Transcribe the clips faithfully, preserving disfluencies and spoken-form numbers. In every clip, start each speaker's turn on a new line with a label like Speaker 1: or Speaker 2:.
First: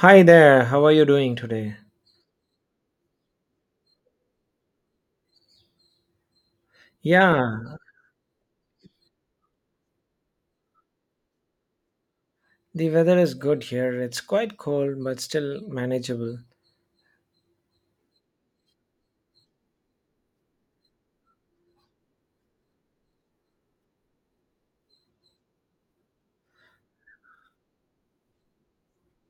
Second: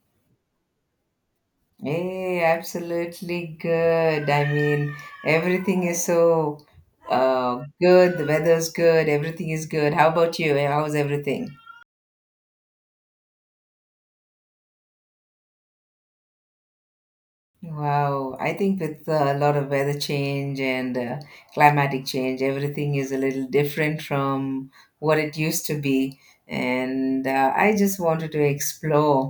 Speaker 1: Hi there, how are you doing today?
Speaker 2: Hey, absolutely good. I mean, everything is so uh,
Speaker 1: Yeah,
Speaker 2: good. The weather's good. Everything is good. How about you? How's everything?
Speaker 1: the weather is good here. It's quite cold, but still manageable.
Speaker 2: Wow. I think with uh, a lot of weather change and uh, climatic change, everything is a little different from what it used to be. And uh, I just wanted to explore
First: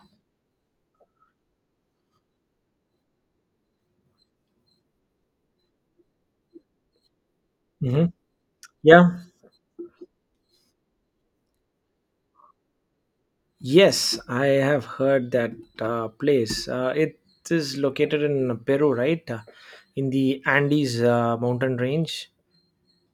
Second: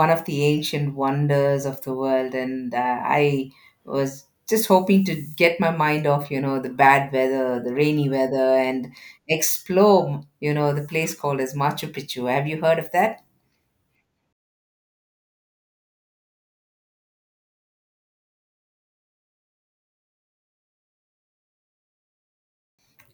Speaker 2: one of the ancient wonders of the world, and uh, I was just hoping to get my mind off you know the bad weather, the
Speaker 1: Hmm.
Speaker 2: rainy weather, and
Speaker 1: Yeah.
Speaker 2: explore you know the place called as Machu Picchu. Have you heard of that?
Speaker 1: Yes, I have heard that uh, place. Uh, it is located in Peru, right? Uh, in the Andes uh, mountain range.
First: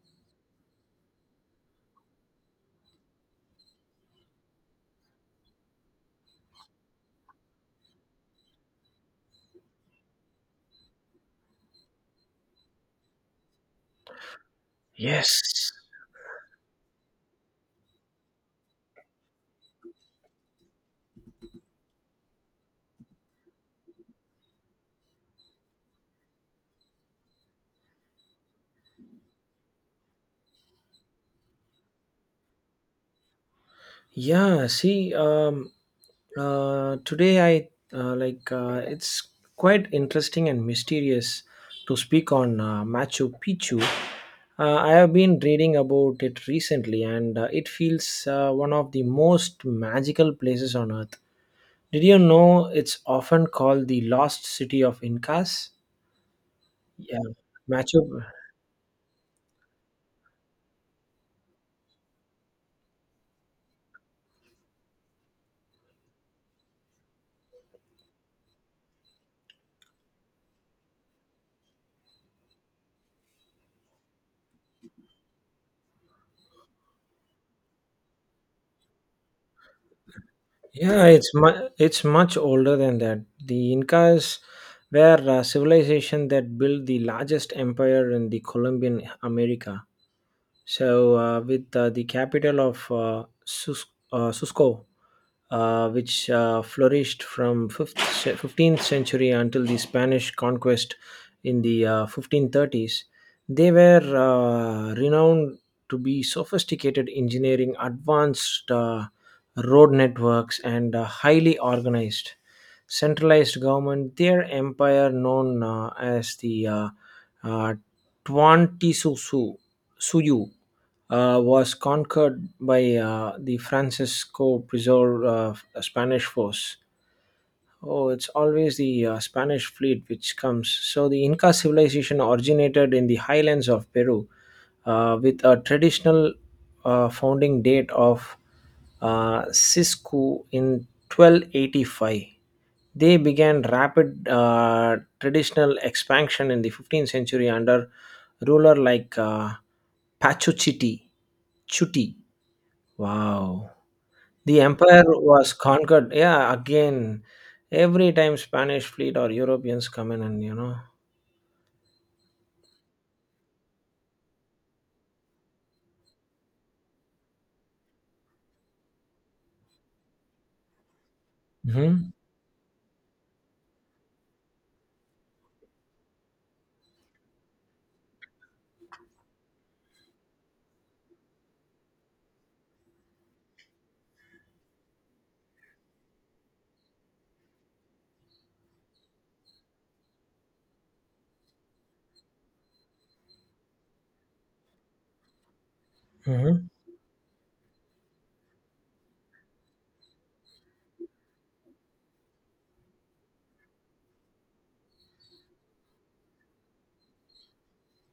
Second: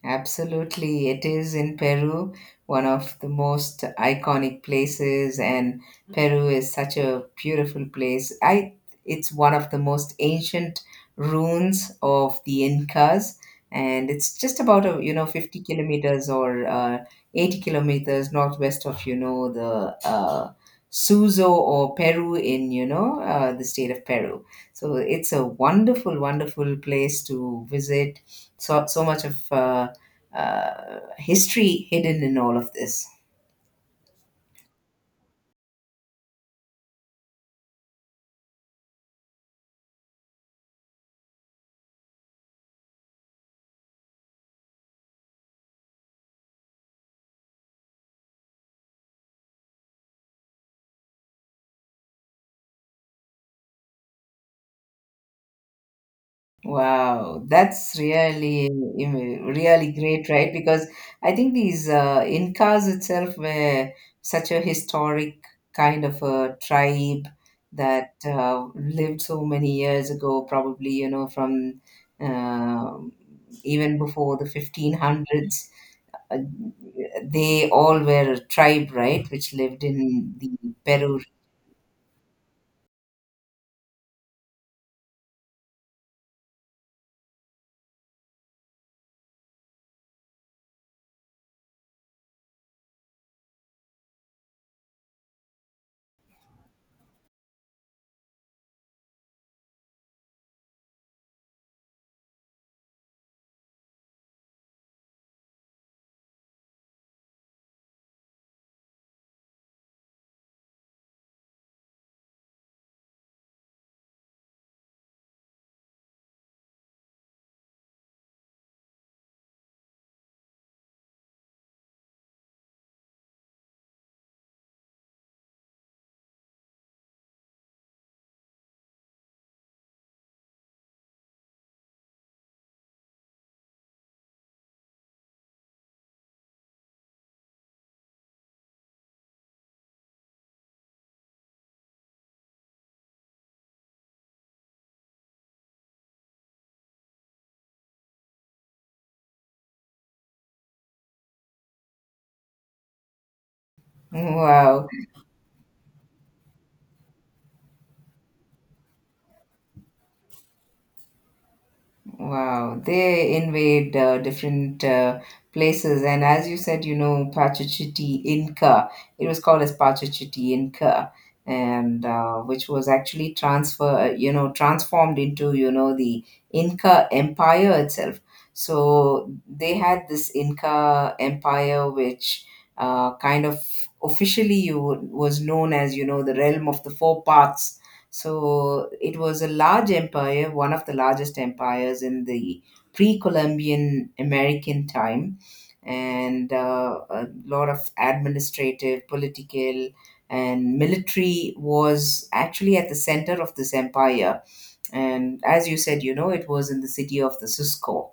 Speaker 2: Absolutely. It is in Peru, one of the most iconic places, and Peru is such a beautiful place. I it's one of the most ancient ruins of the Incas, and it's just about a, you know fifty
Speaker 1: Yes.
Speaker 2: kilometers or uh, eighty kilometers northwest of you know the uh, Suzo or Peru, in you know uh, the state of Peru. So it's a wonderful, wonderful place to visit. So so much of uh, uh, history hidden in all of this.
Speaker 1: Yeah, see, um, uh, Today I uh, like uh, it's quite interesting and mysterious to speak on uh, Machu Picchu. Uh, I have been reading about it recently, and uh, it feels uh, one of the most magical places on earth. Did you know it's often called the lost city of Incas? Yeah,
Speaker 2: Wow, that's
Speaker 1: Machu.
Speaker 2: really you know, really great, right? Because I think these uh, Incas itself were such a historic kind of a tribe that uh, lived so many years ago, probably you know from um even before the fifteen hundreds. Uh, they all were a tribe, right, which lived in the
Speaker 1: Yeah,
Speaker 2: Peru.
Speaker 1: it's mu- it's much older than that. The Incas were a civilization that built the largest empire in the Colombian America. So, uh, with uh, the capital of uh, Sus- uh, Cusco, uh, which uh, flourished from fifth, ce- fifteenth century until the Spanish conquest in the uh, fifteen thirties. They were uh, renowned to be sophisticated engineering, advanced uh, road networks, and uh, highly organized centralized government. Their empire, known uh, as the uh, uh, Tuan Tisusu Suyu uh, was conquered by uh, the Francisco preserved uh, Spanish force. Oh, it's always the uh, Spanish fleet which comes. So, the Inca civilization originated in the highlands of Peru uh, with a traditional uh, founding date of uh, Cisco in twelve eighty-five. They began rapid uh, traditional expansion in the fifteenth century under ruler like uh, Pachuchiti. Chuti. Wow. The
Speaker 2: Wow.
Speaker 1: empire was conquered. Yeah, again, every time Spanish fleet or Europeans come in, and you know.
Speaker 2: Wow, they invade uh, different uh, places, and as you said, you know, Pachacuti Inca. It was called as Pachacuti Inca, and
Speaker 1: Mm-hmm.
Speaker 2: uh, which was actually transfer, uh, you know, transformed into you know the Inca Empire itself. So they had this Inca Empire, which uh, kind of officially you was known as you know the realm of the four parts. So it was a large empire, one of the largest empires in the pre Columbian American time, and
Speaker 1: Mm-hmm.
Speaker 2: uh, a lot of administrative, political, and military was actually at the center of this empire. And as you said, you know, it was in the city of the Cisco.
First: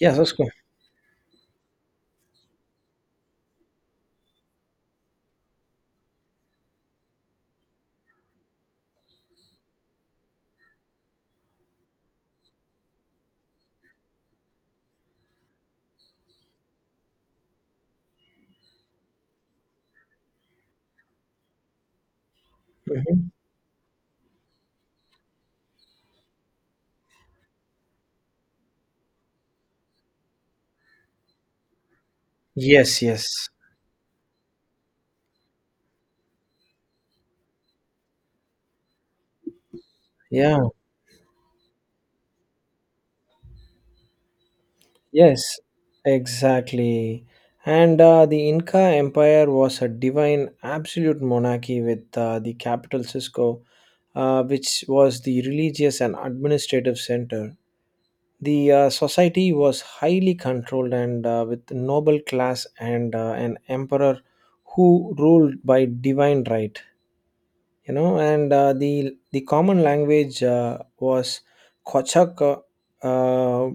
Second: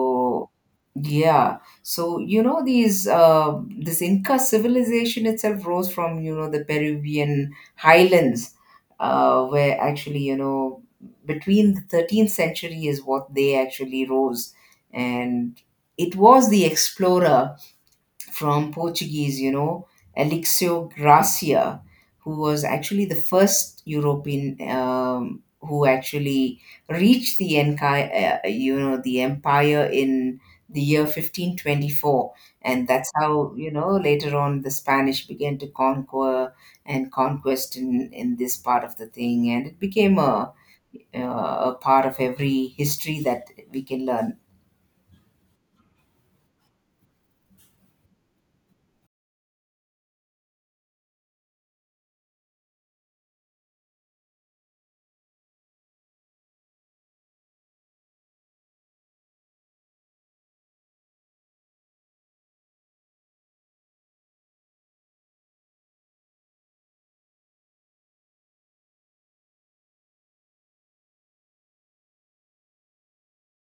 Speaker 1: Yeah, that's cool.
Speaker 2: yeah. So, you know, these uh, this Inca civilization itself rose from, you know, the Peruvian highlands, uh, where actually, you know, between the thirteenth century is what they actually rose. And it was the explorer from Portuguese, you know, Alexio Gracia, who was actually the
Speaker 1: Mm-hmm.
Speaker 2: first European, um, who actually reached the enchi- uh, you know, the empire in the year fifteen twenty-four. And
Speaker 1: Yes,
Speaker 2: that's
Speaker 1: yes.
Speaker 2: how, you know, later on the Spanish began to conquer and conquest in, in this part of the thing. And it became a,
Speaker 1: Yeah,
Speaker 2: uh, a part of every history that we can learn.
Speaker 1: yes, exactly. And uh, the Inca Empire was a divine, absolute monarchy with uh, the capital Cisco, uh, which was the religious and administrative center. The uh, society was highly controlled and uh, with noble class and uh, an emperor who ruled by divine right. You know, and uh, the the common language uh, was Kochak, uh, uh,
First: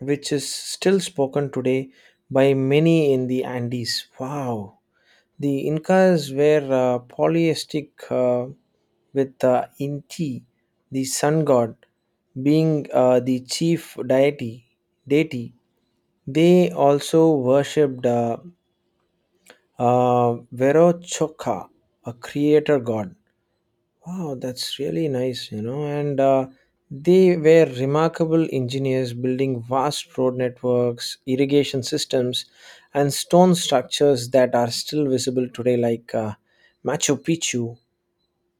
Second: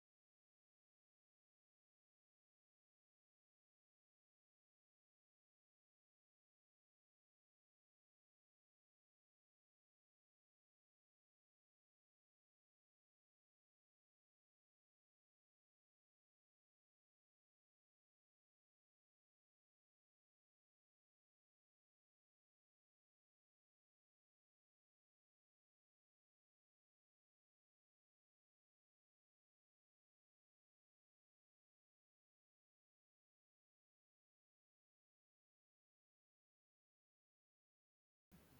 Speaker 1: which is still spoken today by many in the Andes. Wow. The Incas were uh, polytheistic, uh, with uh, Inti, the sun god, being uh, the chief deity. Deity. They also worshipped uh, uh, Verochoca, a creator god. Wow, that's really nice, you know. And uh, they were remarkable engineers building vast road networks, irrigation systems, and stone structures that are still visible today, like uh, Machu Picchu.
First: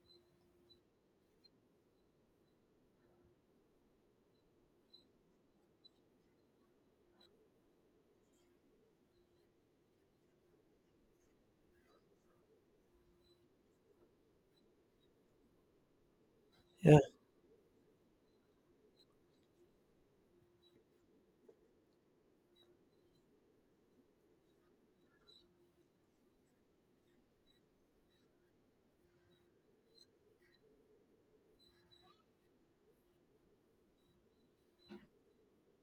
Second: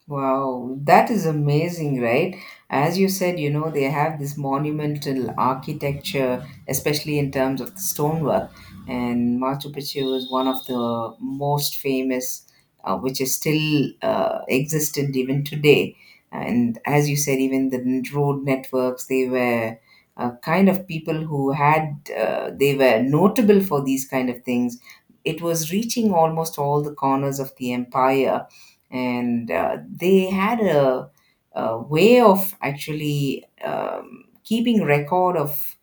Speaker 2: Wow, that is amazing, right? As you said, you know, they have this monumental architecture, especially in terms of the stonework. And Machu Picchu is one of the most famous, uh, which is still uh, existent even today. And
Speaker 1: Yeah,
Speaker 2: as you said, even the n- road networks, they were uh, kind of people who had, uh, they were notable for these kind of things. It was reaching almost all the corners of the empire, and uh, they had a, a way of actually um, keeping record of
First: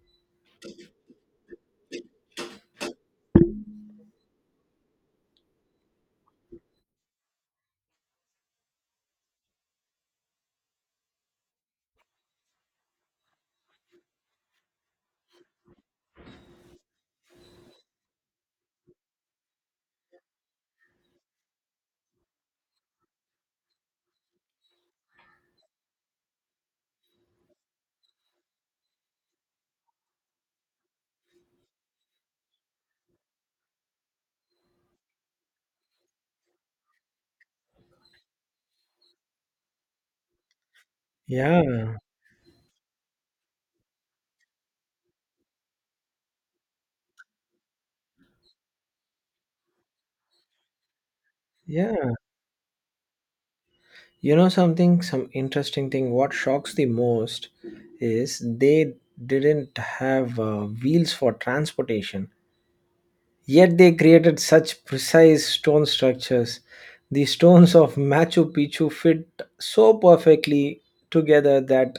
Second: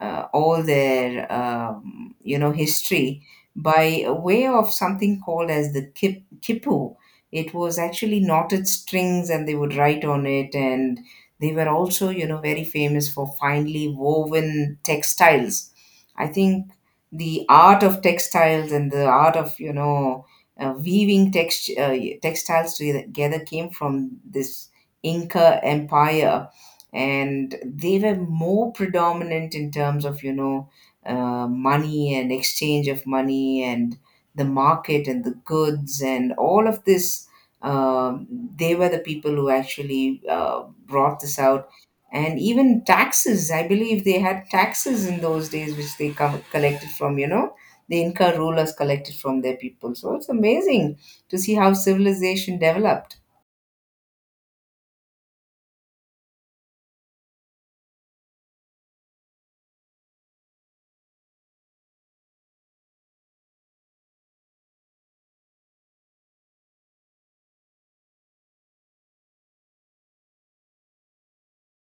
Speaker 2: uh, all their um, you know history by a way of something called as the kip, kipu. It was actually knotted strings, and they would write on it, and they were also you know very famous for finely woven textiles. I think the art of textiles and the art of you know uh, weaving text, uh, textiles together came from this Inca Empire, and they were more predominant in terms of you know uh, money and exchange of money and the market and the goods and all of this. Um, they were the people who actually uh, brought this out.
Speaker 1: yeah,
Speaker 2: And even taxes, I believe they had taxes in those days, which they co- collected from you know the Inca rulers collected from their people. So it's amazing to see how
Speaker 1: yeah.
Speaker 2: civilization developed.
Speaker 1: You know something, some interesting thing. What shocks the most is they didn't have uh, wheels for transportation. Yet they created such precise stone structures. The stones of Machu Picchu fit so perfectly together that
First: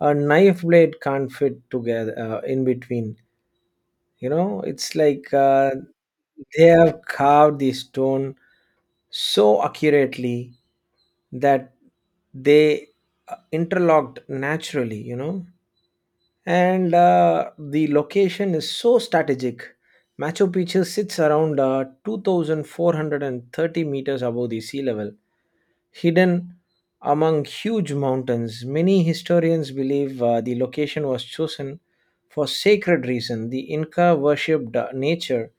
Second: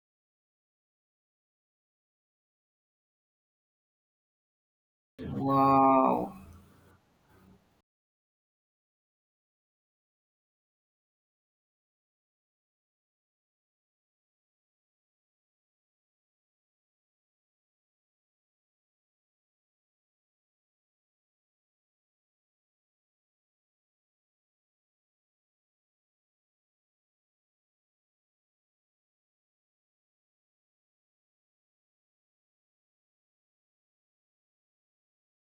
Speaker 1: a knife blade can't fit together uh, in between. You know, it's like uh,
Speaker 2: Wow.
Speaker 1: they have carved the stone so accurately that they uh, interlocked naturally, you know. And uh, the location is so strategic. Machu Picchu sits around uh, two thousand four hundred thirty meters above the sea level, hidden among huge mountains. Many historians believe uh, the location was chosen for sacred reason. The Inca worshipped uh, nature,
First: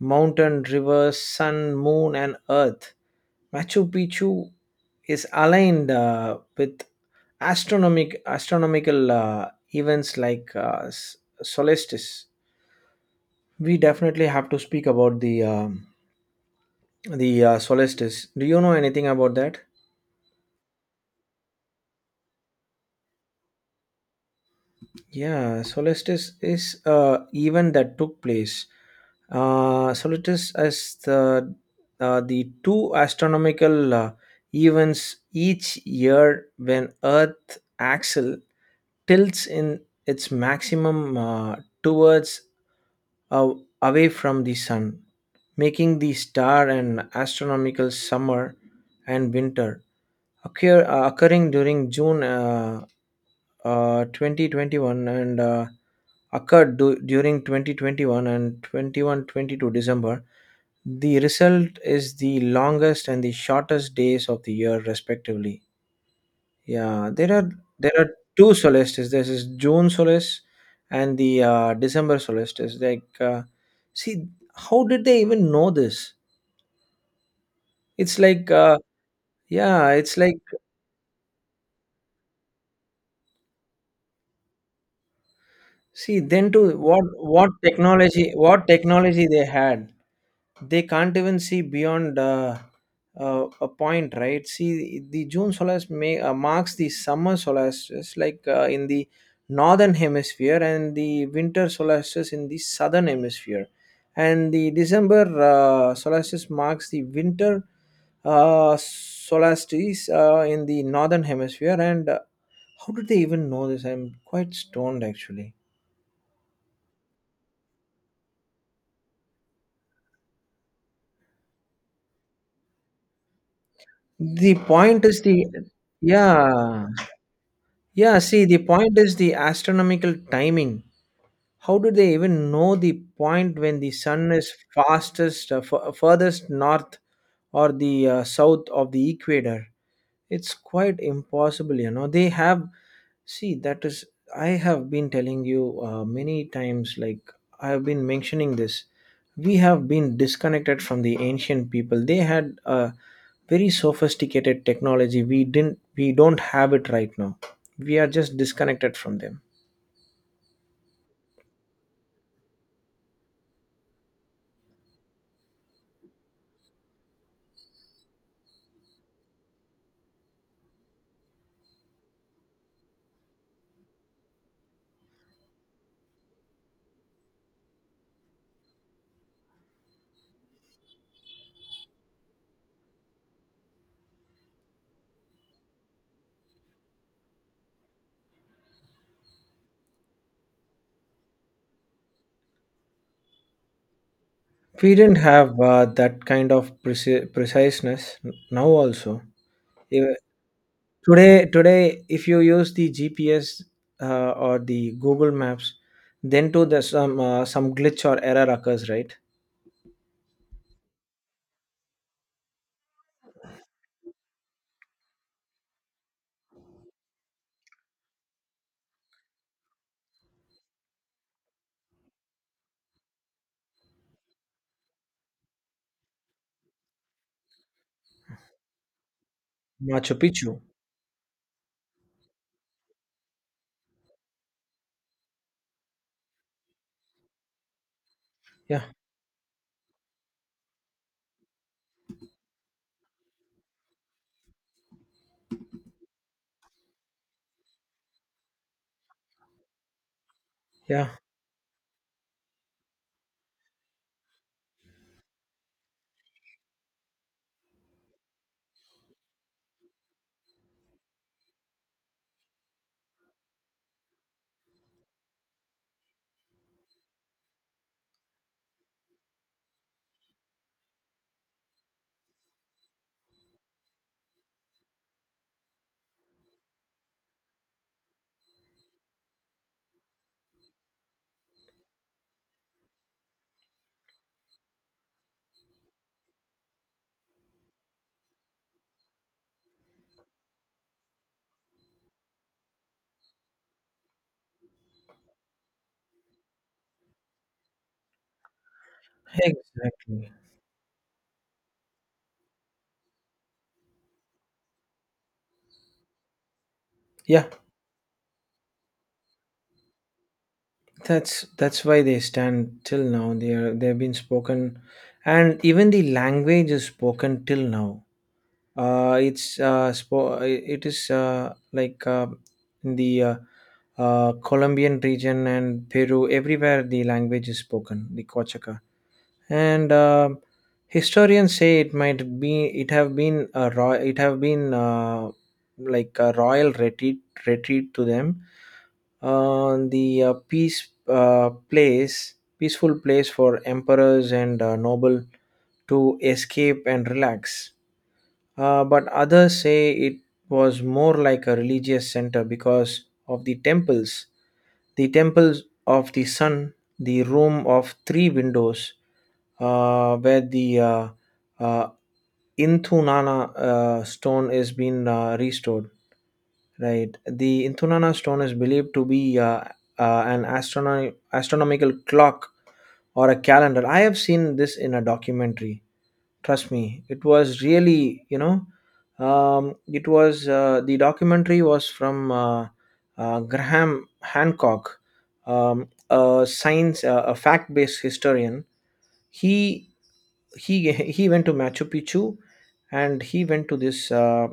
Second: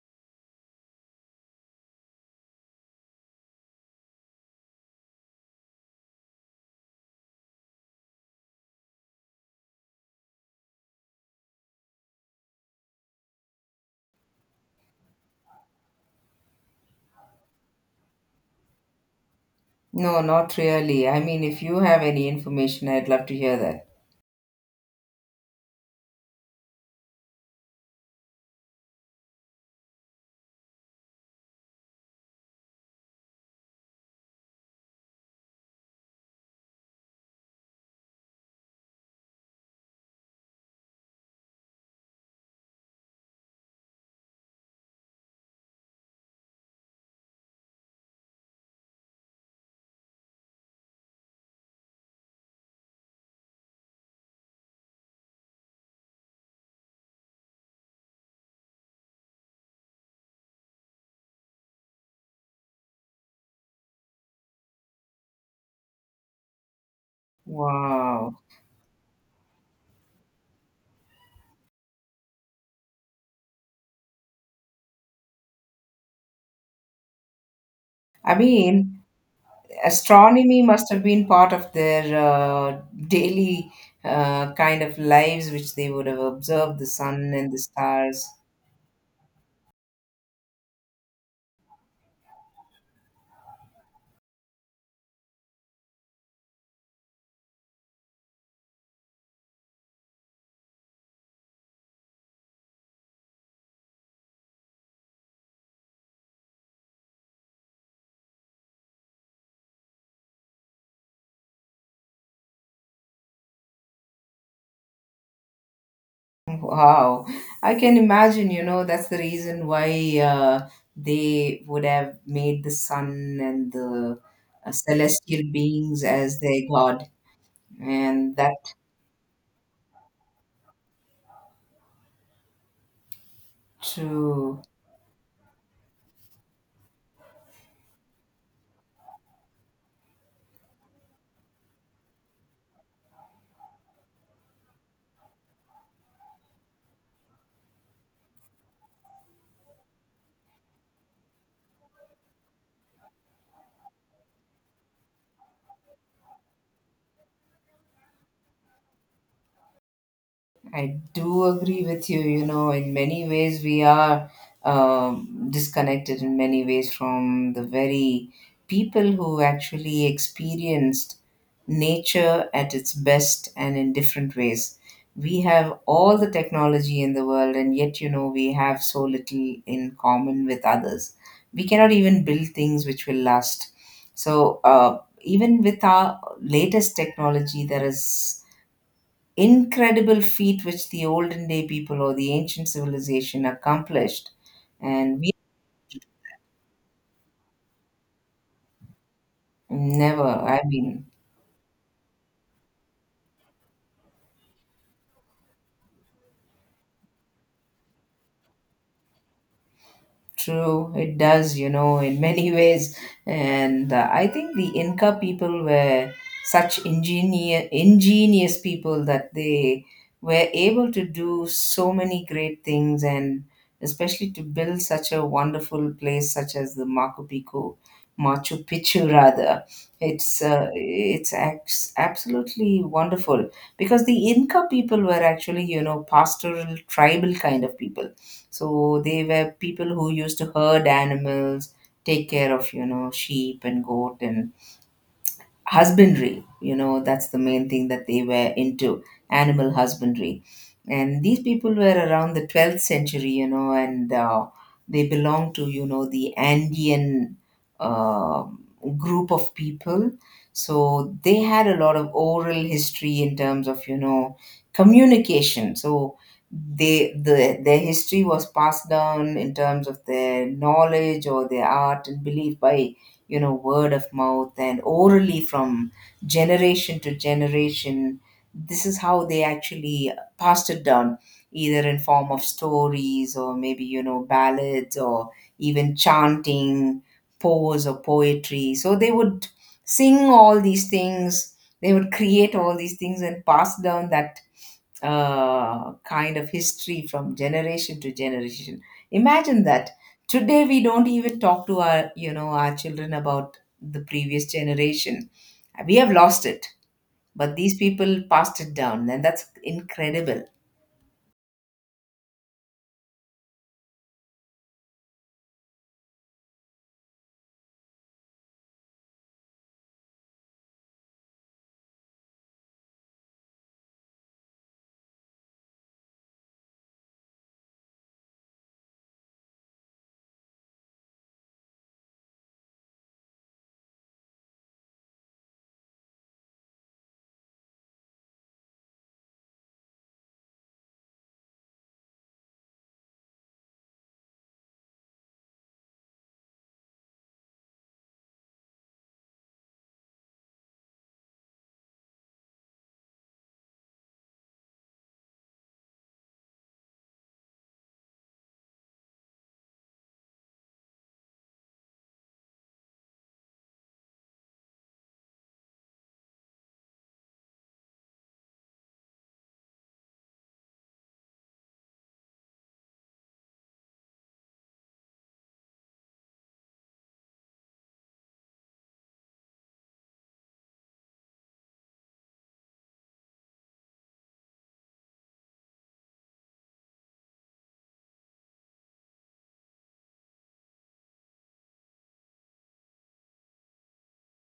Speaker 1: mountain, rivers, sun, moon, and earth. Machu Picchu is aligned uh, with astronomic astronomical uh, events like uh, s- solstice. We definitely have to speak about the um the uh, solstice. Do you know anything about that?
Speaker 2: No, not really. I mean, if you have any information, I'd love to hear that.
Speaker 1: Yeah, solstice is a event that took place. Uh, solstice is the uh, the two astronomical uh, events each year when Earth axle tilts in its maximum uh, towards uh, away from the sun, making the star an astronomical summer and winter occur, uh, occurring during June uh, uh, twenty twenty-one and uh, occurred du- during twenty twenty-one and twenty one twenty two December. The result is the longest and the shortest days of the year, respectively. Yeah, there are there are
Speaker 2: Wow.
Speaker 1: two solstices. This is June solstice and the uh, December solstice. Like, uh, see, how did they even know this? It's
Speaker 2: I
Speaker 1: like, uh,
Speaker 2: mean,
Speaker 1: yeah, it's like,
Speaker 2: astronomy must have been part of their uh, daily uh, kind of lives, which they would
Speaker 1: See,
Speaker 2: have
Speaker 1: then to
Speaker 2: observed the
Speaker 1: what
Speaker 2: sun
Speaker 1: what
Speaker 2: and the stars.
Speaker 1: technology what technology they had. They can't even see beyond uh, uh, a point, right? See, the June solstice may, uh, marks the summer solstice, like uh, in the northern hemisphere, and the winter solstice in the southern hemisphere. And the December uh, solstice marks the winter uh, solstice uh, in the northern hemisphere. And uh, how did they even know this? I'm quite stoned actually.
Speaker 2: Wow, I can imagine, you know, that's the reason why uh, they would have made the sun and the
Speaker 1: The
Speaker 2: uh,
Speaker 1: point is
Speaker 2: celestial
Speaker 1: the
Speaker 2: beings as their
Speaker 1: yeah
Speaker 2: god.
Speaker 1: Yeah,
Speaker 2: And
Speaker 1: see, the
Speaker 2: that
Speaker 1: point is the astronomical timing. How do they even know the point when the sun is
Speaker 2: too.
Speaker 1: fastest, uh, f- furthest north or the uh, south of the equator? It's quite impossible, you know. They have, see, that is, I have been telling you uh, many times, like, I have been mentioning this. We have been disconnected from the ancient people. They had a very sophisticated technology. We didn't, we don't have it right now. We are just disconnected from them.
Speaker 2: I do agree with you. You know, in many ways, we are, um, disconnected in many ways from the very people who actually experienced nature at its best and in different ways. We have all the technology in the world, and yet, you know, we have so little in common with others. We cannot even build things which will last. So, uh, even with our latest technology, there is incredible feat which the olden day people or the ancient civilization accomplished,
Speaker 1: We didn't
Speaker 2: and we
Speaker 1: have uh, that kind of preci- preciseness n- now, also. If,
Speaker 2: never. I mean,
Speaker 1: Today, today, if you use the G P S uh, or the Google Maps, then too there's some uh, some glitch or error occurs, right?
Speaker 2: true, it does, you know, in many ways. And uh, I think the Inca people were such ingenious, ingenious people that they were able to do so many great things, and especially to build such a wonderful place such as the Machu Picchu, Machu Picchu rather.
Speaker 1: Machu
Speaker 2: It's
Speaker 1: Picchu.
Speaker 2: uh, it's ex- absolutely wonderful, because the Inca people were actually, you know, pastoral tribal kind of people.
Speaker 1: Yeah,
Speaker 2: So they were people who used to herd animals, take care of, you know, sheep and goat and husbandry you know That's the main thing that they were into, animal husbandry.
Speaker 1: yeah,
Speaker 2: And these people were around the twelfth century, you know and uh, they belonged to you know the Andean uh, group of people. So they had a lot of oral history in terms of you know communication. So they the their history was passed down in terms of their knowledge or their art and belief by you know word of mouth and orally from generation to generation. This is how they actually passed it down, either in form of stories, or maybe you know ballads, or even chanting, pose or poetry. So they would sing all these things, they would create all these things and pass down that uh, kind of history from generation to generation. Imagine that.
Speaker 1: exactly.
Speaker 2: Today we don't even talk to our, you know, our children about the previous generation. We have lost it,
Speaker 1: Yeah,
Speaker 2: but these people passed it down, and that's incredible.
Speaker 1: that's that's why they stand till now. They are they've been spoken, and even the language is spoken till now. Uh, it's uh, spo- it is uh, like uh, in the uh, uh, Colombian region and Peru. Everywhere the language is spoken, the Quechua. And uh, historians say it might be it have been a ro- it have been uh, like a royal retreat retreat to them on the uh, peace uh, place peaceful place for emperors and uh, noble to escape and relax, uh, but others say it was more like a religious center because of the temples, the temples of the sun, the room of three windows, uh, where the uh, uh, Inthunana uh, stone is being uh, restored. Right. The Inthunana stone is believed to be uh, uh, an astrono- astronomical clock or a calendar. I have seen this in a documentary. Trust me, it was really, you know, um, it was uh, the documentary was from uh, uh, Graham Hancock, um, a science uh, a fact based historian. He he he went to Machu Picchu and he went to this uh,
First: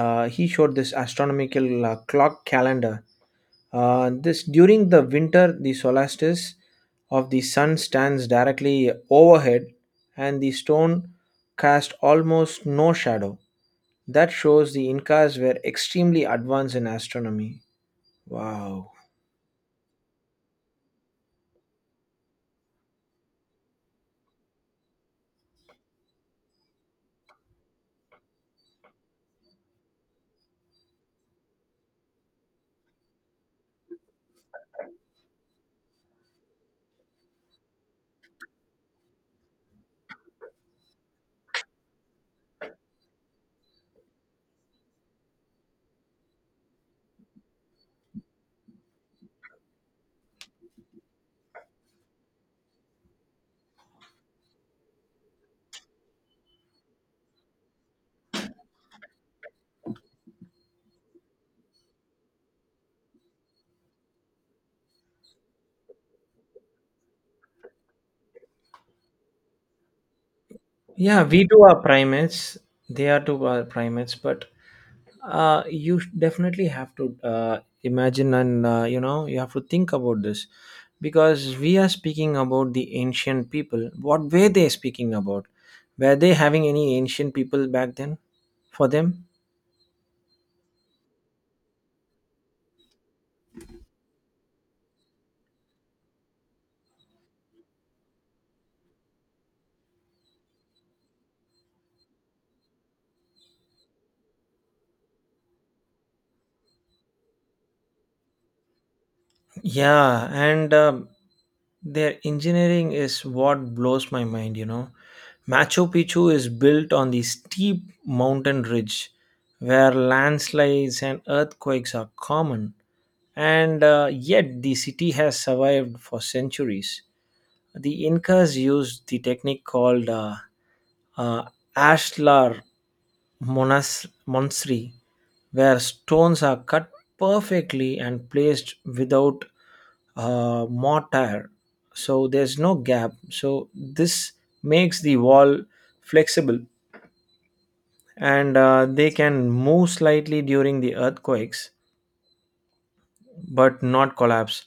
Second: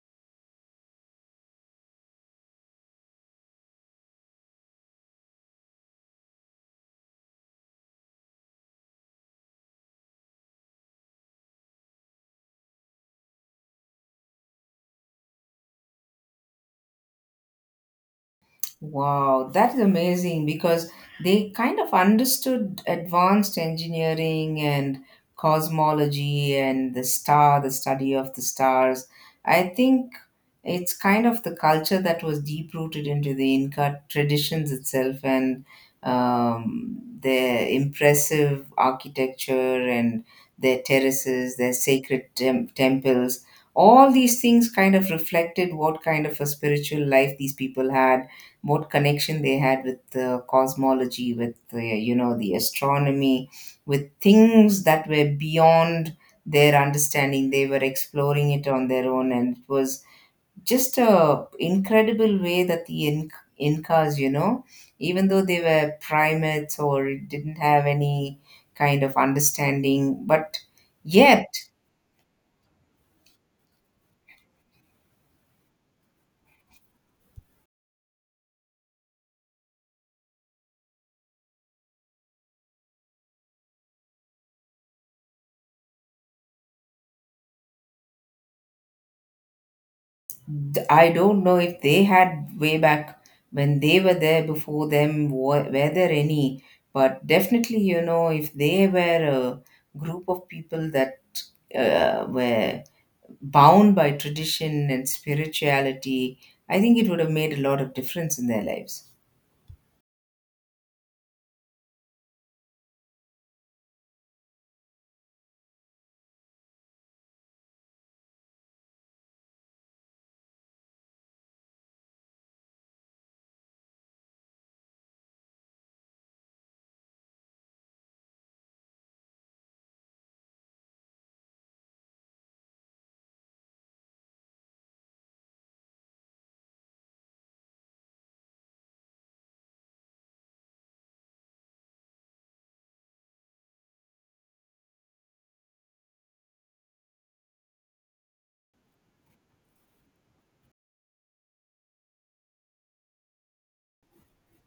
Speaker 1: uh, he showed this astronomical uh, clock calendar. Uh, this during the winter the solstice of the sun stands directly overhead and the stone cast almost no shadow. That shows the Incas were extremely advanced in astronomy. Wow.
Speaker 2: Wow, that is amazing because they kind of understood advanced engineering and cosmology and the star, the study of the stars. I think it's kind of the culture that was deep rooted into the Inca traditions itself, and um, their impressive architecture and their terraces, their sacred tem- temples. All these things kind of reflected what kind of a spiritual life these people had, what connection they had with uh, cosmology, with uh, you know the astronomy, with things that were beyond their understanding. They were exploring it on their own, and it was just a incredible way that the Inc- Incas, you know, even though they were primates or didn't have any kind of understanding, but
Speaker 1: Yeah, we
Speaker 2: yet.
Speaker 1: too are primates. They are too are primates, but uh, you sh- definitely have to uh, imagine and uh, you know you have to think about this, because we are speaking about the ancient people. What were they speaking about? Were they having any ancient people back then for them?
Speaker 2: th- I don't know if they had way back, when they were there before them, were, were there any? But definitely, you know, if they were a group of people that uh, were bound by tradition and spirituality, I think it would have made a lot of difference in their lives.
Speaker 1: Yeah, and um, their engineering is what blows my mind, you know. Machu Picchu is built on the steep mountain ridge where landslides and earthquakes are common, and uh, yet the city has survived for centuries. The Incas used the technique called uh, uh, ashlar monas- monsri, where stones are cut perfectly and placed without uh, mortar. So there's no gap. So this makes the wall flexible and uh, they can move slightly during the earthquakes but not collapse.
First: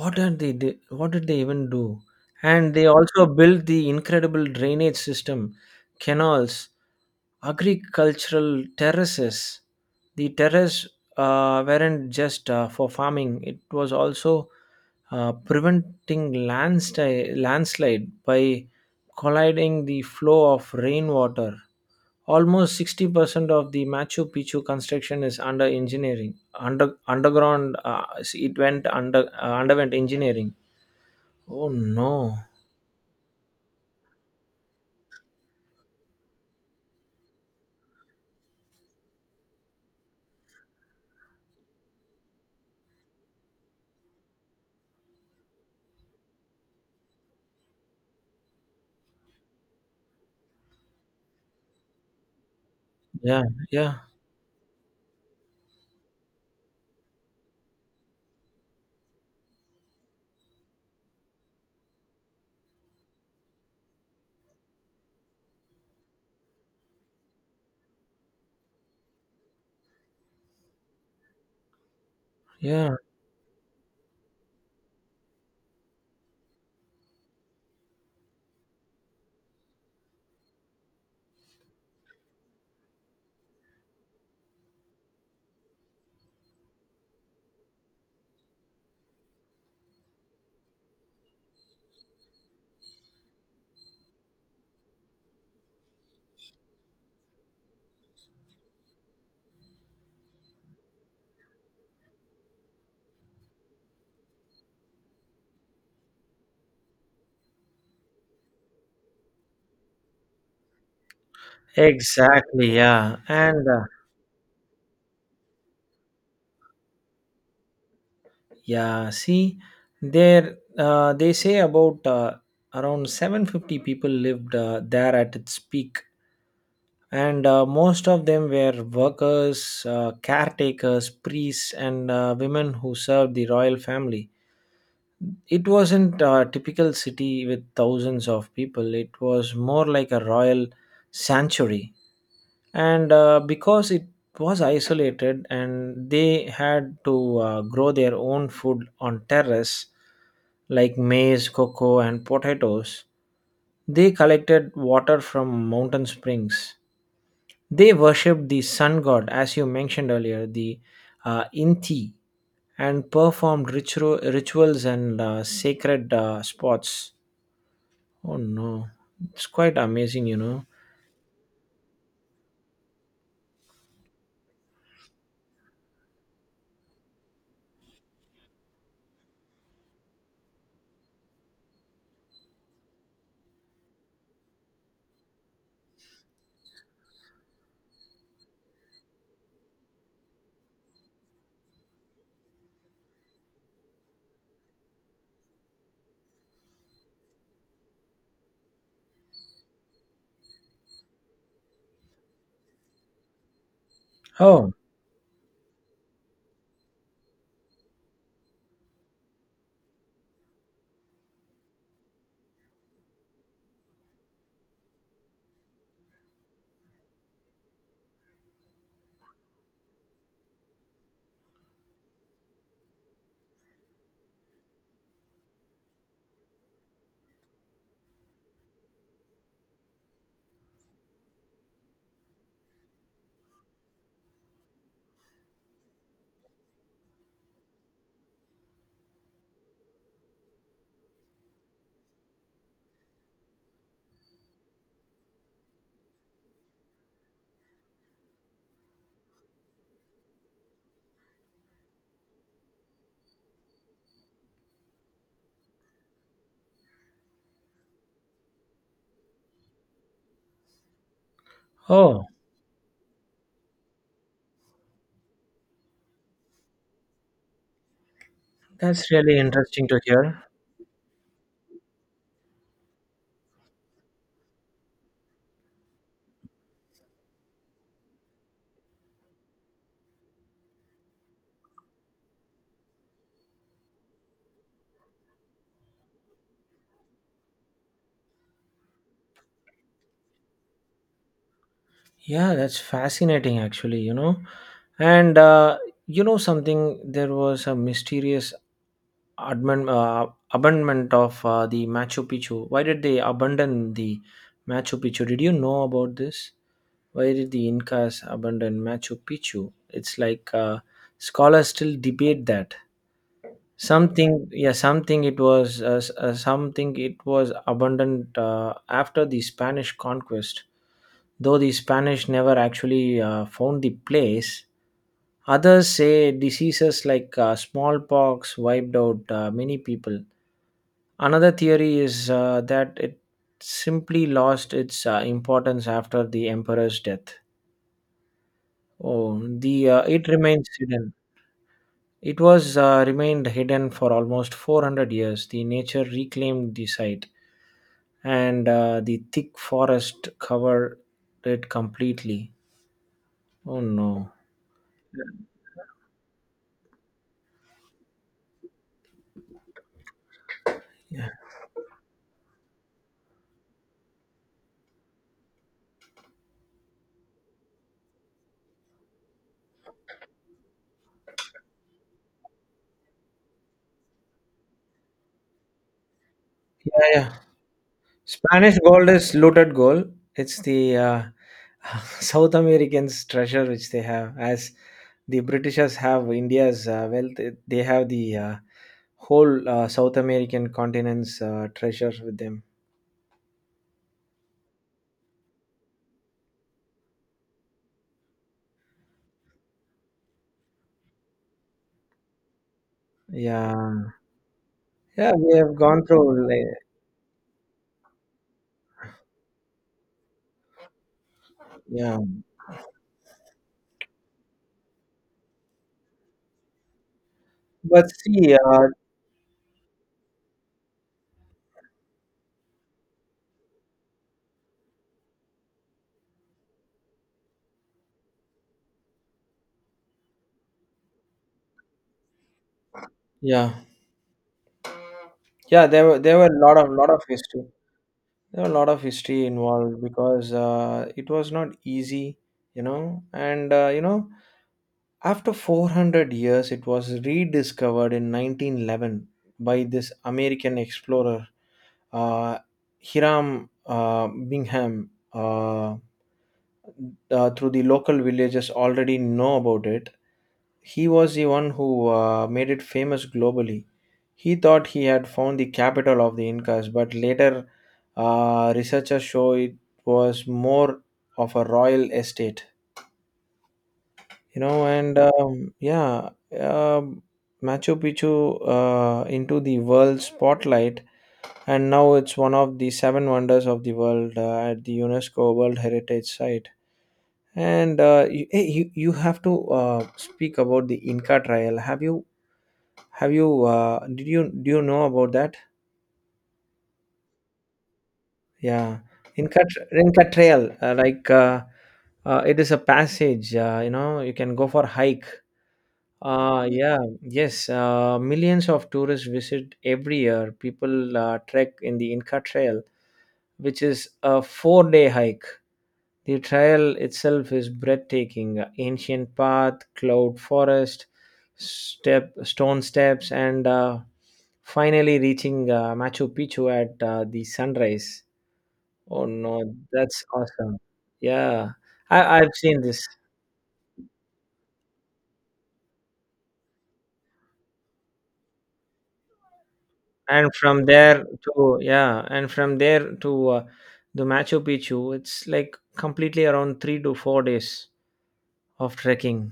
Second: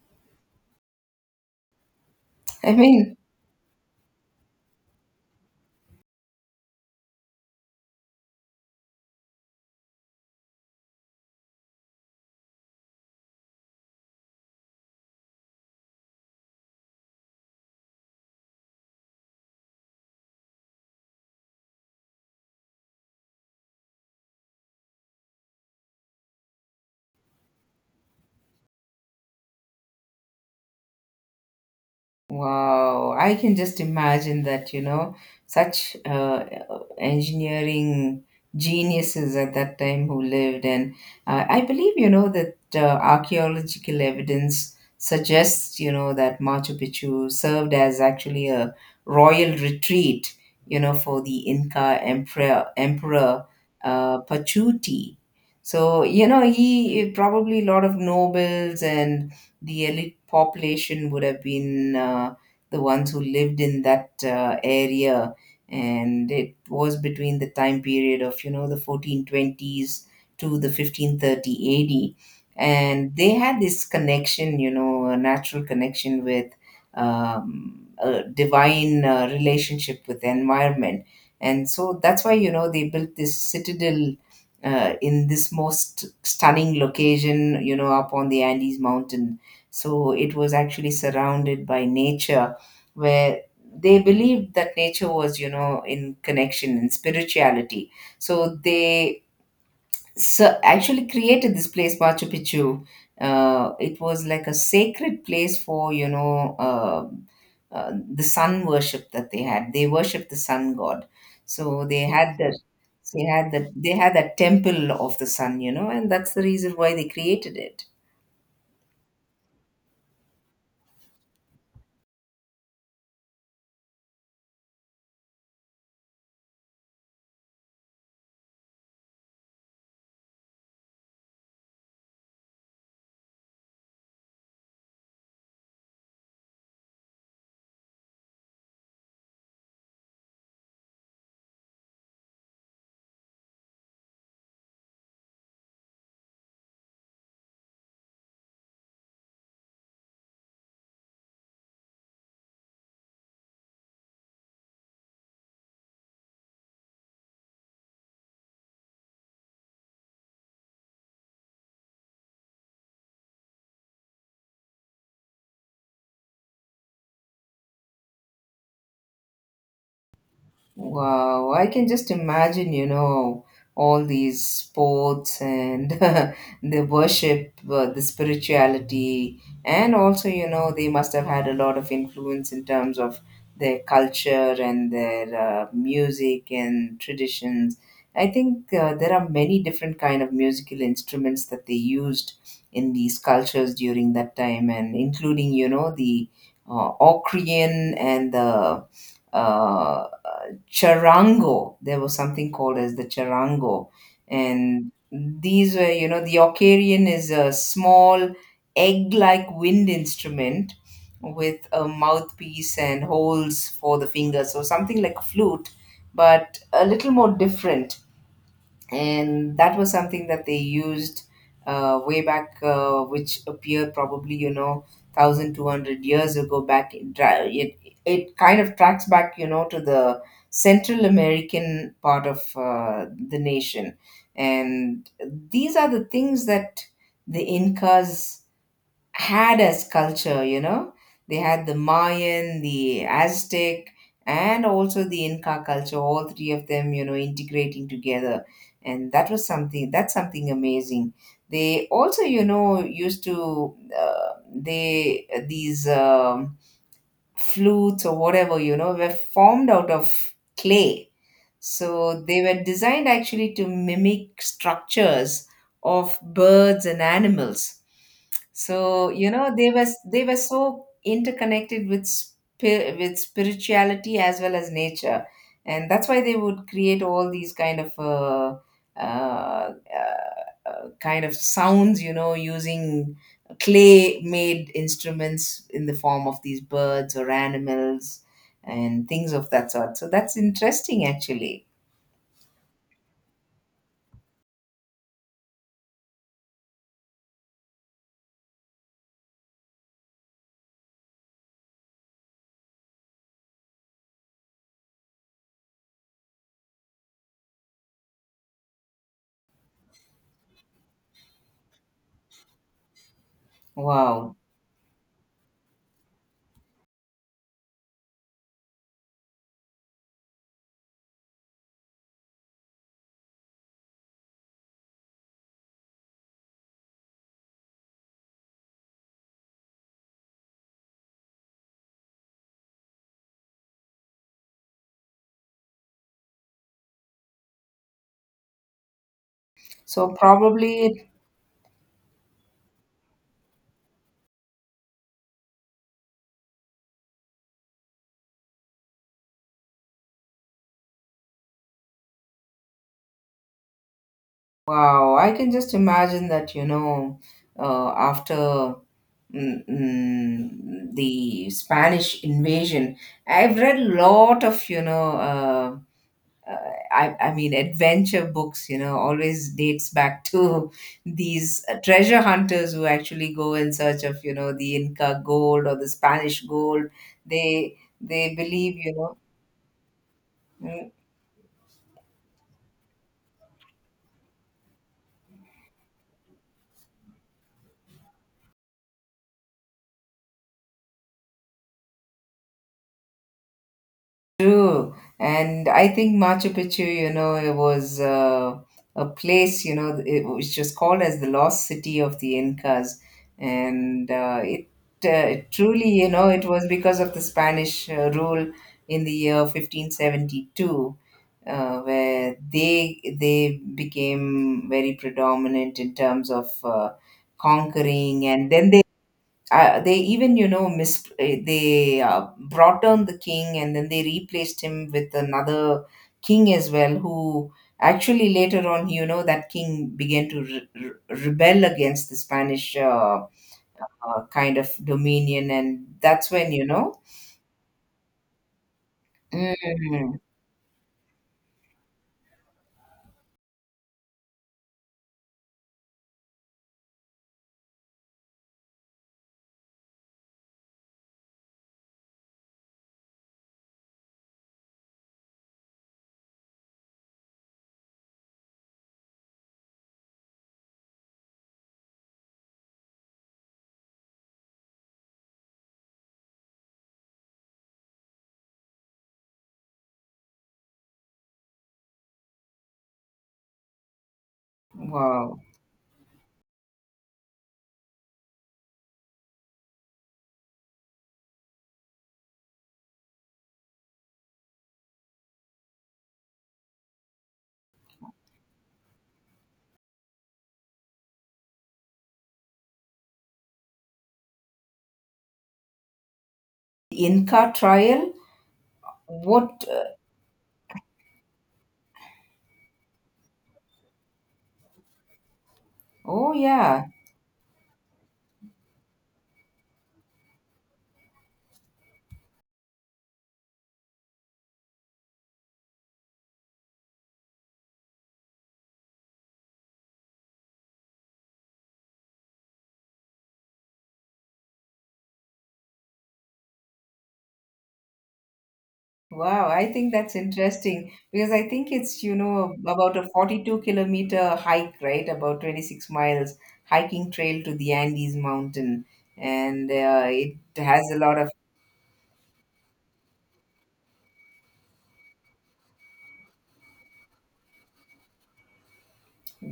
Speaker 1: What did they do- what did they even do?
Speaker 2: I
Speaker 1: And they
Speaker 2: mean,
Speaker 1: also built the incredible drainage system, canals, agricultural terraces. The terrace uh, weren't just uh, for farming; it was also uh, preventing landslide, landslide by colliding the flow of rainwater. Almost sixty percent of the Machu Picchu construction is under engineering. Under underground, uh, it went under uh, underwent engineering. Oh no!
Speaker 2: wow, I can just imagine that, you know, such uh, engineering geniuses at that time who lived. And uh, I believe, you know, that uh, archaeological evidence suggests, you know, that Machu Picchu served as actually a royal retreat, you know, for the Inca emperor,
Speaker 1: Yeah,
Speaker 2: emperor
Speaker 1: yeah,
Speaker 2: uh, Pachuti. So, you know, he probably a lot of nobles and the elite population would have been uh, the ones who lived in that uh, area. And it was between the time period of you know the fourteen twenties to the fifteen thirty A D,
Speaker 1: yeah.
Speaker 2: and they had this connection, you know a natural connection with, um, a divine uh, relationship with the environment. And so that's why you know they built this citadel uh, in this most stunning location, you know up on the Andes mountain. So it was actually surrounded by nature, where they believed that nature was, you know in connection and spirituality. So they so actually created this place Machu Picchu. Uh, it was like a sacred place for you know uh, uh, the sun worship that they had. They worshiped the sun god. So they had that
Speaker 1: Exactly. Yeah,
Speaker 2: they had that
Speaker 1: and uh,
Speaker 2: they had that temple of the sun, you know and that's the reason why they created it.
Speaker 1: yeah. See, there uh, they say about uh, around seven hundred fifty people lived uh, there at its peak, and uh, most of them were workers, uh, caretakers, priests, and uh, women who served the royal family. It wasn't a typical city with thousands of people, it was more like a royal sanctuary. And uh, because it was isolated and they had to uh, grow their own food on terrace like maize, cocoa, and potatoes, they collected water from mountain springs. They worshipped the sun god, as you mentioned earlier, the uh, Inti, and performed ritual, rituals and uh, sacred uh, spots. Oh no, it's quite amazing, you know.
Speaker 2: Wow, I can just imagine, you know, all these sports and the worship, uh, the spirituality, and also, you know, they must have had a lot of influence in terms of their culture and their uh, music and traditions. I think uh, there are many different kind of musical instruments that they used in these cultures during that time, and including, you know, the uh, Austrian and the uh, charango. There was something called as the charango,
Speaker 1: Oh,
Speaker 2: and these were, you know, the Ocardion is a small egg-like wind instrument with a mouthpiece and holes for the fingers, so something like a flute, but a little more different, and that was something that they used uh, way back, uh, which appeared probably you know one thousand two hundred years ago back. In, tra- it it kind of tracks back, you know, to the Central American part of uh, the nation, and these are the things that the Incas had as culture, you know. They had the Mayan, the Aztec, and also the Inca culture, all three of them, you know, integrating together. And that was something, that's something amazing. They also, you know, used to, uh, they, these um, flutes or whatever, you know, were formed out of clay, so
Speaker 1: oh,
Speaker 2: they were designed actually to mimic structures of birds and animals. So
Speaker 1: that's
Speaker 2: you
Speaker 1: really
Speaker 2: know they were
Speaker 1: interesting to
Speaker 2: they were
Speaker 1: hear.
Speaker 2: so interconnected with spi- with spirituality as well as nature, and that's why they would create all these kind of uh, uh, uh, uh, kind of sounds. You know, using clay made instruments in the form of these birds or animals and things of that sort. So that's interesting actually.
Speaker 1: Yeah, that's fascinating, actually, you know. And uh, you know something, there was a mysterious abandon, uh, abandonment of uh, the Machu Picchu. Why did they abandon the Machu Picchu? Did you know about this? Why did the Incas abandon Machu Picchu? It's like uh, scholars still debate that.
Speaker 2: Wow.
Speaker 1: Something yeah something It was uh, s- uh, something it was abundant uh, after the Spanish conquest, though the Spanish never actually uh, found the place. Others say diseases like uh, smallpox wiped out uh, many people. Another theory is uh, that it simply lost its uh, importance after the emperor's death. Oh, the uh,
Speaker 2: So
Speaker 1: it remains
Speaker 2: probably,
Speaker 1: hidden. It was uh, remained hidden for almost four hundred years. The nature reclaimed the site, and uh, the thick forest covered it completely. Oh no!
Speaker 2: wow, I can just imagine that, you know, uh, after mm, mm,
Speaker 1: Yeah,
Speaker 2: the Spanish invasion, I've read a lot of, you know, uh, uh, I, I mean, adventure books, you know, always dates back to these uh, treasure hunters who actually go in search of, you know, the Inca gold or the Spanish gold.
Speaker 1: yeah. yeah.
Speaker 2: They they believe,
Speaker 1: Spanish
Speaker 2: you
Speaker 1: gold
Speaker 2: know.
Speaker 1: is looted gold. It's
Speaker 2: Mm.
Speaker 1: the uh, South Americans' treasure which they have. As the Britishers have India's uh, wealth, it- they have the uh, whole uh, South American continent's uh, treasure with them.
Speaker 2: True, and I think Machu Picchu, you know, it was uh, a place, you know, it was just called as the lost city of the Incas, and
Speaker 1: Yeah,
Speaker 2: uh, it
Speaker 1: yeah.
Speaker 2: uh,
Speaker 1: We have
Speaker 2: truly,
Speaker 1: gone
Speaker 2: you know, it
Speaker 1: through,
Speaker 2: was
Speaker 1: like,
Speaker 2: because of the Spanish uh, rule in the year fifteen seventy-two, uh,
Speaker 1: yeah.
Speaker 2: where they they became very predominant in terms of uh,
Speaker 1: But
Speaker 2: conquering, and
Speaker 1: see,
Speaker 2: then they
Speaker 1: uh,
Speaker 2: uh, they even you know mis- eh, they uh, brought down the king and then they replaced him with another king as well who actually later on you know that king began to re- re- rebel against the Spanish uh,
Speaker 1: yeah,
Speaker 2: uh, kind of dominion, and
Speaker 1: yeah, there were
Speaker 2: that's
Speaker 1: there were
Speaker 2: when
Speaker 1: a
Speaker 2: you
Speaker 1: lot of
Speaker 2: know.
Speaker 1: lot of history. There were a lot of history involved
Speaker 2: Mm.
Speaker 1: because uh, it was not easy, you know. And uh, you know, after four hundred years, it was rediscovered in nineteen eleven by this American explorer, uh, Hiram uh, Bingham. Uh, uh, through the local villagers already know about it. He was the one who uh, made it famous globally. He thought he had found the capital of the Incas, but later uh, researchers show it was more of a royal estate. You know, and
Speaker 2: Wow.
Speaker 1: um, yeah, um Machu Picchu uh, into the world spotlight, and now it's one of the seven wonders of the world, uh, at the UNESCO World Heritage Site. And uh, you, eh, you you have to uh, speak about the Inca trial. Have you have you uh, did you Do you know about that?
Speaker 2: Inca trial.
Speaker 1: Yeah, in
Speaker 2: What, uh,
Speaker 1: Cat- in Catrayal, uh, like uh, uh, it is a passage. Uh, you know, you can go for hike.
Speaker 2: oh
Speaker 1: Uh,
Speaker 2: yeah.
Speaker 1: yeah, yes. Uh, millions of tourists visit every year. People uh, trek in the Inca Trail, which is a four-day hike. The trail itself is breathtaking. Ancient path, cloud forest, step stone steps, and uh, finally reaching uh, Machu Picchu at uh, the sunrise. Oh
Speaker 2: Wow, I
Speaker 1: no,
Speaker 2: think that's
Speaker 1: that's awesome.
Speaker 2: interesting because I think
Speaker 1: Yeah,
Speaker 2: it's, you
Speaker 1: I,
Speaker 2: know,
Speaker 1: I've seen
Speaker 2: about
Speaker 1: this.
Speaker 2: a forty-two kilometer hike, right? About twenty-six miles hiking trail to the Andes Mountain. And uh, it
Speaker 1: And
Speaker 2: has
Speaker 1: from
Speaker 2: a lot
Speaker 1: there
Speaker 2: of,
Speaker 1: to, yeah, and from there to uh, the Machu Picchu, it's like completely around three to four days of trekking.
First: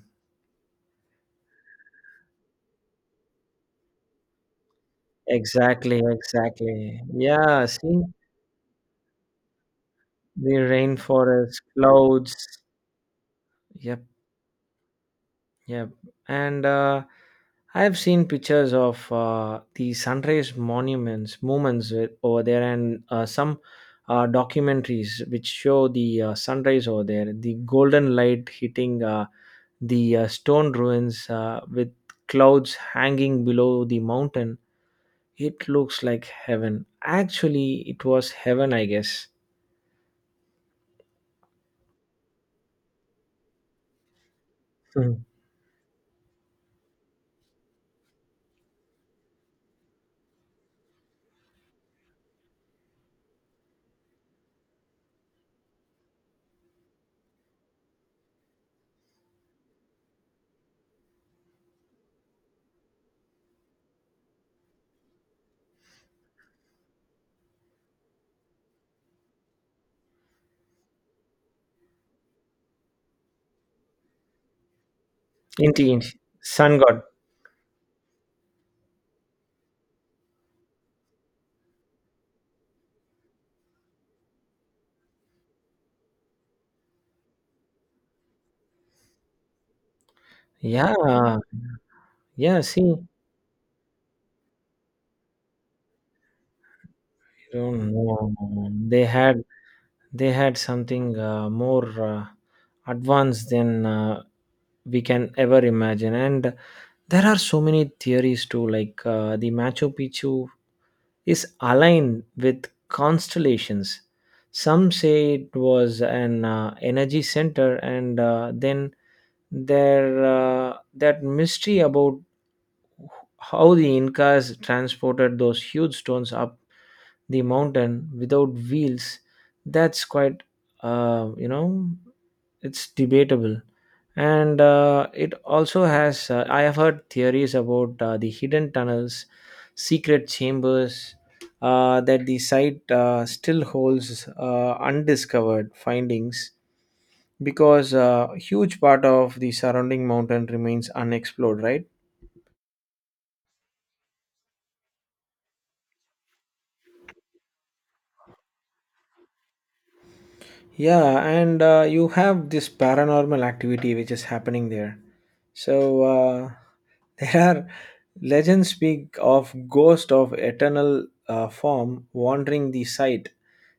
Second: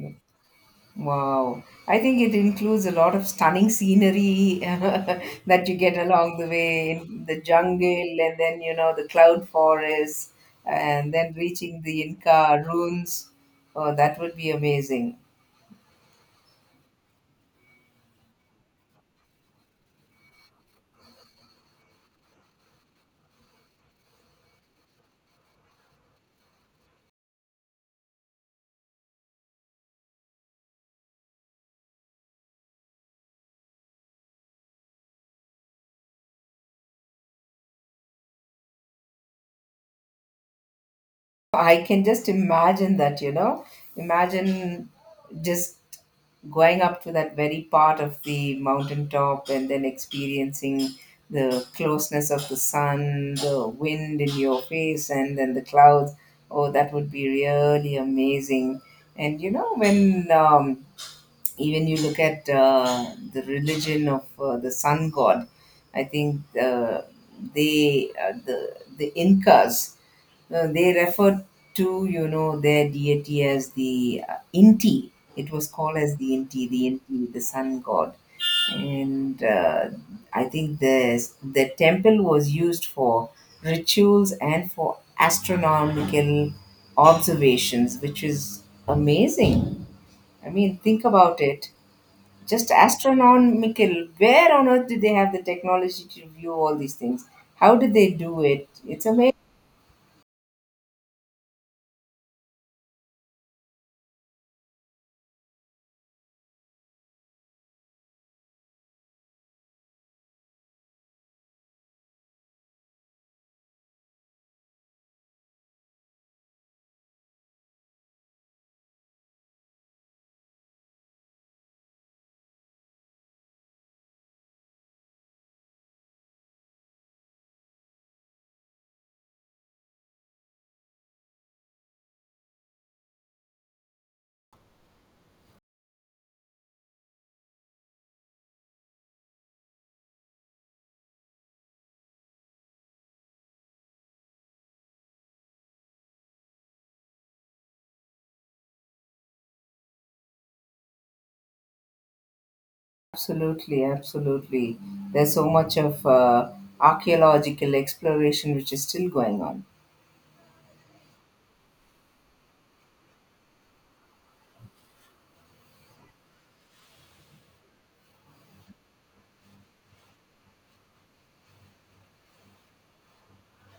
Speaker 2: wow. I think it includes a lot of stunning scenery that you get
Speaker 1: Exactly,
Speaker 2: along the way
Speaker 1: exactly.
Speaker 2: in the
Speaker 1: Yeah, see
Speaker 2: jungle and then, you know, the cloud forest
Speaker 1: the
Speaker 2: and then
Speaker 1: rainforest,
Speaker 2: reaching the
Speaker 1: clouds.
Speaker 2: Inca ruins. Oh,
Speaker 1: Yep.
Speaker 2: that would be amazing.
Speaker 1: Yeah, and uh, I have seen pictures of uh, the sunrise monuments, movements with, over there, and uh, some uh, documentaries which show the uh, sunrise over there, the golden light hitting uh, the uh, stone ruins uh, with clouds hanging below the mountain. It looks like heaven. Actually, it was heaven, I guess.
Speaker 2: I can just imagine that, you know. Imagine
Speaker 1: Mhm.
Speaker 2: just going up to that very part of the mountaintop and then experiencing the closeness of the sun, the wind in your face, and then the clouds. Oh, that would be really amazing. And, you know, when um, even you look at uh, the religion of uh, the sun god, I think uh, they uh, the the incas uh, they referred to, you know, their deity as the uh, Inti. It was called
Speaker 1: Indeed,
Speaker 2: as the Inti,
Speaker 1: sun
Speaker 2: the
Speaker 1: god.
Speaker 2: inti the sun god. And uh, i think the the temple was used for rituals and for astronomical observations, which is amazing. I mean,
Speaker 1: Yeah,
Speaker 2: think about it.
Speaker 1: yeah.
Speaker 2: Just
Speaker 1: See,
Speaker 2: astronomical. Where on earth did they have the technology to view all these things?
Speaker 1: I
Speaker 2: How did
Speaker 1: don't
Speaker 2: they do it?
Speaker 1: know.
Speaker 2: It's
Speaker 1: They
Speaker 2: amazing.
Speaker 1: had they had something uh, more uh, advanced than uh, we can ever imagine, and there are so many theories too, like uh, the Machu Picchu is aligned with constellations. Some say it was an uh, energy center, and uh, then there uh, that mystery about how the Incas transported those huge stones up the mountain without wheels, that's quite, uh, you know, it's debatable. And uh, it also has, uh, I have heard theories about uh, the hidden tunnels, secret chambers, uh, that the site uh, still holds uh, undiscovered findings, because a huge part of the surrounding mountain remains unexplored, right?
Speaker 2: Absolutely, absolutely. There's so much of uh, archaeological exploration which is still going on.
Speaker 1: Yeah, and uh, you have this paranormal activity which is happening there. So uh, there are legends speak of ghost of eternal uh, form wandering the site,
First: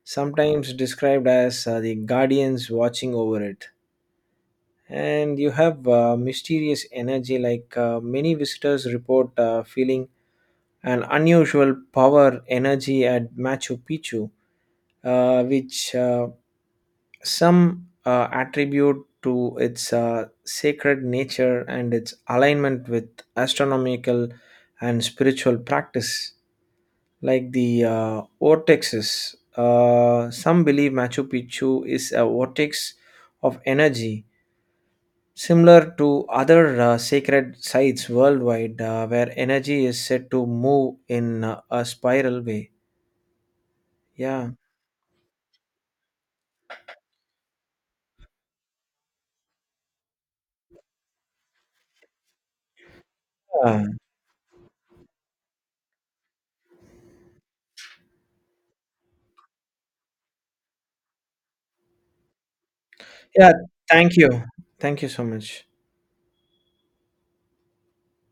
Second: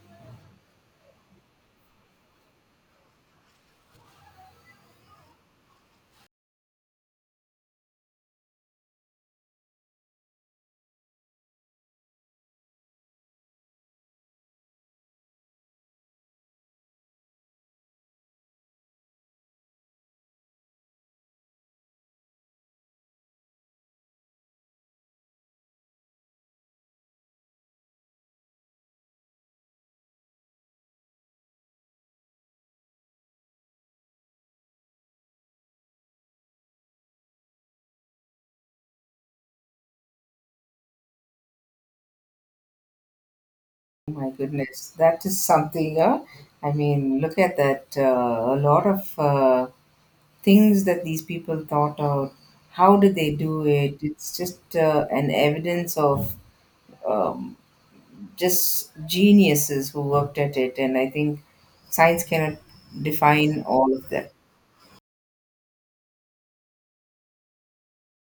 Speaker 1: sometimes described as uh, the guardians watching over it. And you have uh, mysterious energy, like uh, many visitors report uh, feeling an unusual power energy at Machu Picchu, uh, which uh, some uh, attribute to its uh, sacred nature and its alignment with astronomical and spiritual practice, like the uh, vortexes. Uh, some believe Machu Picchu is a vortex of energy, similar to other uh, sacred sites worldwide, uh, where energy is said to move in uh, a spiral way.
Speaker 2: My
Speaker 1: Yeah.
Speaker 2: goodness, that is something. Uh, I mean, look at that. Uh, a lot of uh, things that these people thought out. How did they do
Speaker 1: Uh,
Speaker 2: it? It's just uh, an evidence of um, just geniuses who worked at it, and I think science cannot
Speaker 1: yeah.
Speaker 2: define all of
Speaker 1: Thank
Speaker 2: them.
Speaker 1: you. Thank you so much.